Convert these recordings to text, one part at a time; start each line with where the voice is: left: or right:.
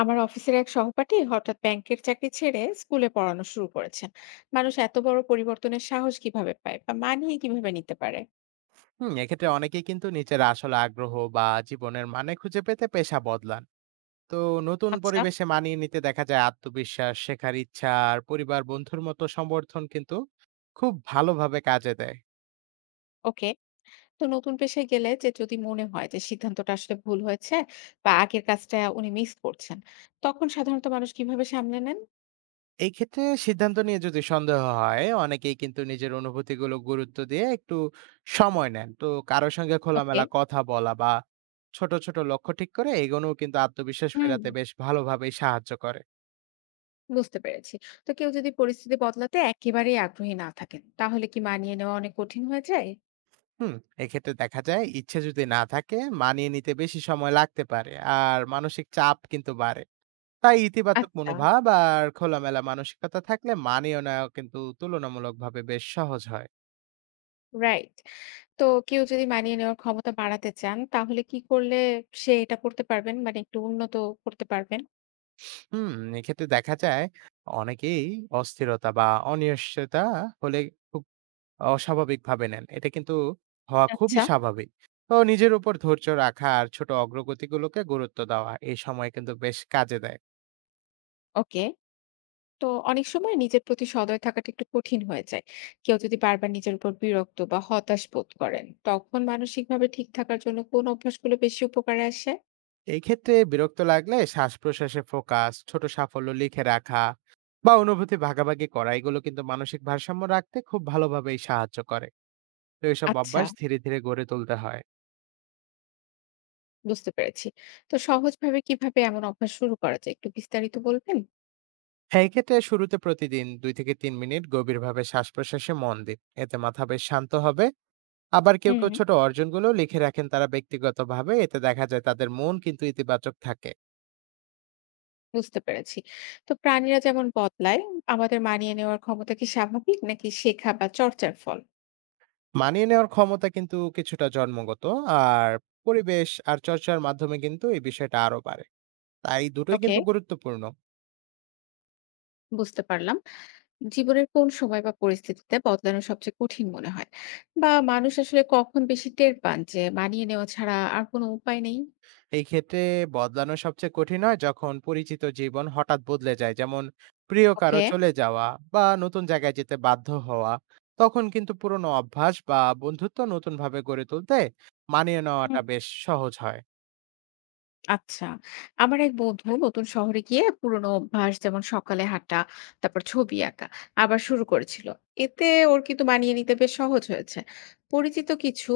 left: আমার অফিসের এক সহপাঠী হঠাৎ ব্যাংকের চাকরি ছেড়ে স্কুলে পড়ানো শুরু করেছেন। মানুষ এত বড় পরিবর্তনের সাহস কিভাবে পায় বা মানিয়ে কিভাবে নিতে পারে?
right: হুম, এক্ষেত্রে অনেকেই কিন্তু নিজের আসল আগ্রহ বা জীবনের মানে খুঁজে পেতে পেশা বদলান। তো নতুন
left: আচ্ছা।
right: পরিবেশে মানিয়ে নিতে দেখা যায় আত্মবিশ্বাস, শেখার ইচ্ছা আর পরিবার বন্ধুর মতো সমর্থন কিন্তু খুব ভালোভাবে কাজে দেয়।
left: ওকে। তো নতুন পেশায় গেলে যে যদি মনে হয় যে সিদ্ধান্তটা আসলে ভুল হয়েছে বা আগের কাজটা উনি মিস করছেন, তখন সাধারণত মানুষ কিভাবে সামলে নেন?
right: এই ক্ষেত্রে সিদ্ধান্ত নিয়ে যদি সন্দেহ হয়, অনেকেই কিন্তু নিজের অনুভূতিগুলো গুরুত্ব দিয়ে একটু সময় নেন। তো কারোর সঙ্গে
left: ওকে।
right: খোলামেলা কথা বলা বা ছোট ছোট লক্ষ্য ঠিক করে এগোনো কিন্তু আত্মবিশ্বাস
left: হুম।
right: ফেরাতে বেশ ভালোভাবেই সাহায্য করে।
left: বুঝতে পেরেছি। তো কেউ যদি পরিস্থিতি বদলাতে একেবারেই আগ্রহী না থাকেন, তাহলে কি মানিয়ে নেওয়া অনেক কঠিন হয়ে যায়?
right: হুম, এক্ষেত্রে দেখা যায় ইচ্ছে যদি না থাকে, মানিয়ে নিতে বেশি সময় লাগতে পারে আর মানসিক চাপ কিন্তু বাড়ে। তাই ইতিবাচক
left: আচ্ছা।
right: মনোভাব আর খোলামেলা মানসিকতা থাকলে মানিয়ে নেওয়া কিন্তু তুলনামূলকভাবে বেশ সহজ হয়।
left: রাইট। তো কেউ যদি মানিয়ে নেওয়ার ক্ষমতা বাড়াতে চান, তাহলে কি করলে সে এটা করতে পারবেন? মানে একটু উন্নত করতে পারবেন?
right: হুম, এক্ষেত্রে দেখা যায় অনেকেই অস্থিরতা বা অনিশ্চয়তা হলে খুব অস্বাভাবিকভাবে নেন, এটা কিন্তু হওয়া খুবই
left: আচ্ছা।
right: স্বাভাবিক। তো নিজের উপর ধৈর্য রাখা আর ছোট অগ্রগতিগুলোকে গুরুত্ব দেওয়া এই সময় কিন্তু বেশ কাজে দেয়।
left: ওকে। তো অনেক সময় নিজের প্রতি সদয় থাকাটা একটু কঠিন হয়ে যায়। কেউ যদি বারবার নিজের উপর বিরক্ত বা হতাশ বোধ করেন, তখন মানসিকভাবে ঠিক থাকার জন্য কোন অভ্যাসগুলো বেশি উপকারে আসে?
right: এই ক্ষেত্রে বিরক্ত লাগলে শ্বাস প্রশ্বাসে ফোকাস, ছোট সাফল্য লিখে রাখা বা অনুভূতি ভাগাভাগি করা, এগুলো কিন্তু মানসিক ভারসাম্য রাখতে খুব ভালোভাবেই সাহায্য করে। তো এসব
left: আচ্ছা।
right: অভ্যাস ধীরে ধীরে গড়ে তুলতে হয়।
left: বুঝতে পেরেছি। তো সহজভাবে কিভাবে এমন অভ্যাস শুরু করা যায়? একটু বিস্তারিত বলবেন?
right: হ্যাঁ, এক্ষেত্রে শুরুতে প্রতিদিন দুই থেকে তিন মিনিট গভীরভাবে শ্বাস প্রশ্বাসে মন দিন। এতে মাথা বেশ শান্ত হবে। আবার কেউ কেউ
left: হুম।
right: ছোট অর্জনগুলো লিখে রাখেন, তারা ব্যক্তিগতভাবে এতে দেখা যায় তাদের মন কিন্তু ইতিবাচক থাকে।
left: বুঝতে পেরেছি। তো প্রাণীরা যেমন বদলায়, আমাদের মানিয়ে নেওয়ার ক্ষমতা কি স্বাভাবিক নাকি শেখা বা চর্চার ফল?
right: মানিয়ে নেওয়ার ক্ষমতা কিন্তু কিছুটা জন্মগত আর পরিবেশ আর চর্চার মাধ্যমে কিন্তু এই বিষয়টা আরো বাড়ে। তাই দুটোই
left: ওকে,
right: কিন্তু গুরুত্বপূর্ণ।
left: বুঝতে পারলাম। জীবনের কোন সময় বা পরিস্থিতিতে বদলানো সবচেয়ে কঠিন মনে হয়? বা মানুষ আসলে কখন বেশি টের পান যে মানিয়ে নেওয়া ছাড়া আর কোনো উপায় নেই?
right: এই ক্ষেত্রে বদলানো সবচেয়ে কঠিন হয় যখন পরিচিত জীবন হঠাৎ বদলে যায়। যেমন প্রিয় কারো
left: ওকে।
right: চলে যাওয়া বা নতুন জায়গায় যেতে বাধ্য হওয়া। তখন কিন্তু পুরনো অভ্যাস বা বন্ধুত্ব নতুনভাবে গড়ে তুলতে মানিয়ে নেওয়াটা বেশ সহজ হয়।
left: আচ্ছা। আমার এক বন্ধু নতুন শহরে গিয়ে পুরোনো অভ্যাস, যেমন সকালে হাঁটা, তারপর ছবি আঁকা আবার শুরু করেছিল। এতে ওর কিন্তু মানিয়ে নিতে বেশ সহজ হয়েছে। পরিচিত কিছু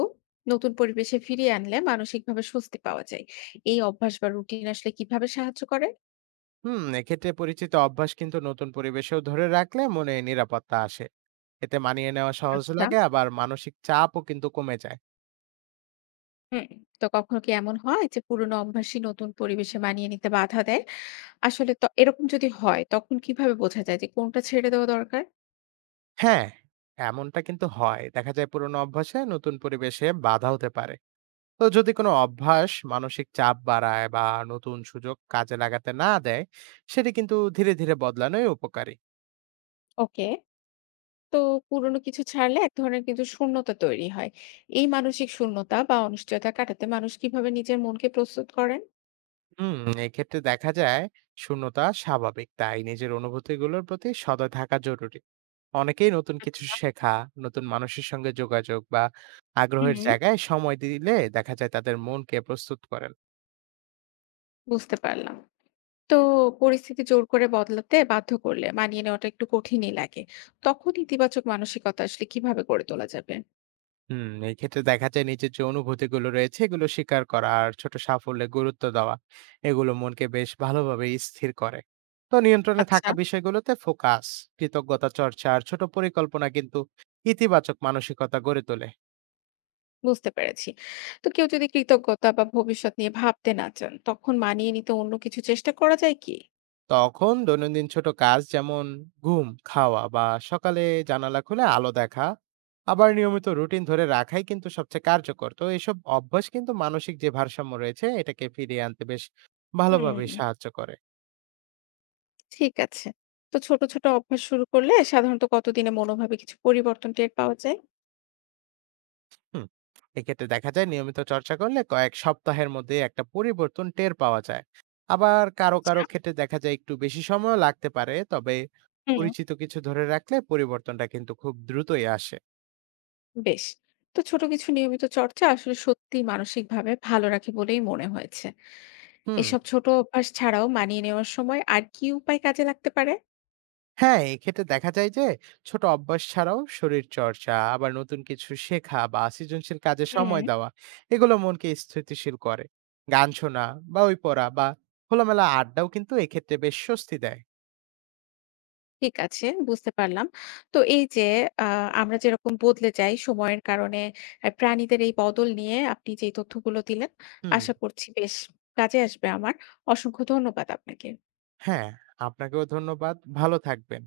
left: নতুন পরিবেশে ফিরিয়ে আনলে মানসিকভাবে স্বস্তি পাওয়া যায়। এই অভ্যাস বা রুটিন আসলে কিভাবে সাহায্য করে?
right: হুম, এক্ষেত্রে পরিচিত অভ্যাস কিন্তু নতুন পরিবেশেও ধরে রাখলে মনে নিরাপত্তা আসে। এতে মানিয়ে নেওয়া সহজ
left: আচ্ছা।
right: লাগে আবার মানসিক চাপও কিন্তু কমে যায়।
left: হুম। তো কখনো কি এমন হয় যে পুরোনো অভ্যাসই নতুন পরিবেশে মানিয়ে নিতে বাধা দেয়? আসলে ত এরকম যদি হয়, তখন কিভাবে বোঝা যায় যে কোনটা ছেড়ে দেওয়া দরকার?
right: হ্যাঁ, এমনটা কিন্তু হয়। দেখা যায় পুরনো অভ্যাসে নতুন পরিবেশে বাধা হতে পারে। তো যদি কোনো অভ্যাস মানসিক চাপ বাড়ায় বা নতুন সুযোগ কাজে লাগাতে না দেয়, সেটি কিন্তু ধীরে ধীরে বদলানোই উপকারী।
left: ওকে। তো পুরোনো কিছু ছাড়লে এক ধরনের কিন্তু শূন্যতা তৈরি হয়। এই মানসিক শূন্যতা বা অনিশ্চয়তা কাটাতে মানুষ কিভাবে নিজের মনকে প্রস্তুত করেন?
right: হুম, এক্ষেত্রে দেখা যায় শূন্যতা স্বাভাবিক, তাই নিজের অনুভূতিগুলোর প্রতি সদয় থাকা জরুরি। অনেকেই নতুন কিছু
left: আচ্ছা।
right: শেখা, নতুন মানুষের সঙ্গে যোগাযোগ বা আগ্রহের
left: হুম,
right: জায়গায় সময় দিলে দেখা যায় তাদের মনকে প্রস্তুত করেন।
left: বুঝতে পারলাম। তো পরিস্থিতি জোর করে বদলাতে বাধ্য করলে মানিয়ে নেওয়াটা একটু কঠিনই লাগে। তখন ইতিবাচক মানসিকতা আসলে কিভাবে গড়ে তোলা যাবে?
right: হুম, এই ক্ষেত্রে দেখা যায় নিজের যে অনুভূতিগুলো রয়েছে এগুলো স্বীকার করা আর ছোট সাফল্যে গুরুত্ব দেওয়া, এগুলো মনকে বেশ ভালোভাবে স্থির করে। তো নিয়ন্ত্রণে
left: আচ্ছা।
right: থাকা বিষয়গুলোতে ফোকাস, কৃতজ্ঞতা চর্চা আর ছোট পরিকল্পনা কিন্তু ইতিবাচক মানসিকতা গড়ে তোলে।
left: বুঝতে পেরেছি। তো কেউ যদি কৃতজ্ঞতা বা ভবিষ্যৎ নিয়ে ভাবতে না চান, তখন মানিয়ে নিতে অন্য কিছু চেষ্টা করা যায় কি?
right: তখন দৈনন্দিন ছোট কাজ যেমন ঘুম, খাওয়া বা সকালে জানালা খুলে আলো দেখা, আবার নিয়মিত রুটিন ধরে রাখাই কিন্তু সবচেয়ে কার্যকর। তো এসব অভ্যাস কিন্তু মানসিক যে ভারসাম্য রয়েছে এটাকে ফিরিয়ে আনতে বেশ ভালোভাবে
left: হুম।
right: সাহায্য করে।
left: ঠিক আছে। তো ছোট, ছোট অভ্যাস শুরু করলে সাধারণত কতদিনে মনোভাবে কিছু পরিবর্তন টের পাওয়া যায়?
right: হুম, এক্ষেত্রে দেখা যায় নিয়মিত চর্চা করলে কয়েক সপ্তাহের মধ্যে একটা পরিবর্তন টের পাওয়া যায়। আবার কারো কারো
left: আচ্ছা।
right: ক্ষেত্রে দেখা যায় একটু বেশি সময় লাগতে পারে, তবে
left: হুম।
right: পরিচিত কিছু ধরে রাখলে পরিবর্তনটা কিন্তু খুব দ্রুতই আসে।
left: বেশ। তো ছোট কিছু নিয়মিত চর্চা আসলে সত্যিই মানসিকভাবে ভালো রাখে বলেই মনে হয়েছে।
right: হুম।
left: এসব ছোট অভ্যাস ছাড়াও মানিয়ে নেওয়ার সময় আর কি উপায় কাজে লাগতে পারে?
right: হ্যাঁ, এক্ষেত্রে দেখা যায় যে ছোট অভ্যাস ছাড়াও শরীর চর্চা, আবার নতুন কিছু শেখা বা সৃজনশীল কাজে
left: হুম।
right: সময় দেওয়া, এগুলো মনকে স্থিতিশীল করে। গান শোনা বা ওই পড়া বা খোলামেলা আড্ডাও কিন্তু এক্ষেত্রে বেশ স্বস্তি দেয়।
left: ঠিক আছে, বুঝতে পারলাম। তো এই যে আ আমরা যেরকম বদলে যাই সময়ের কারণে, প্রাণীদের এই বদল নিয়ে আপনি যে তথ্যগুলো দিলেন,
right: হুম।
left: আশা করছি বেশ কাজে আসবে আমার। অসংখ্য ধন্যবাদ আপনাকে।
right: হ্যাঁ, আপনাকেও ধন্যবাদ। ভালো থাকবেন।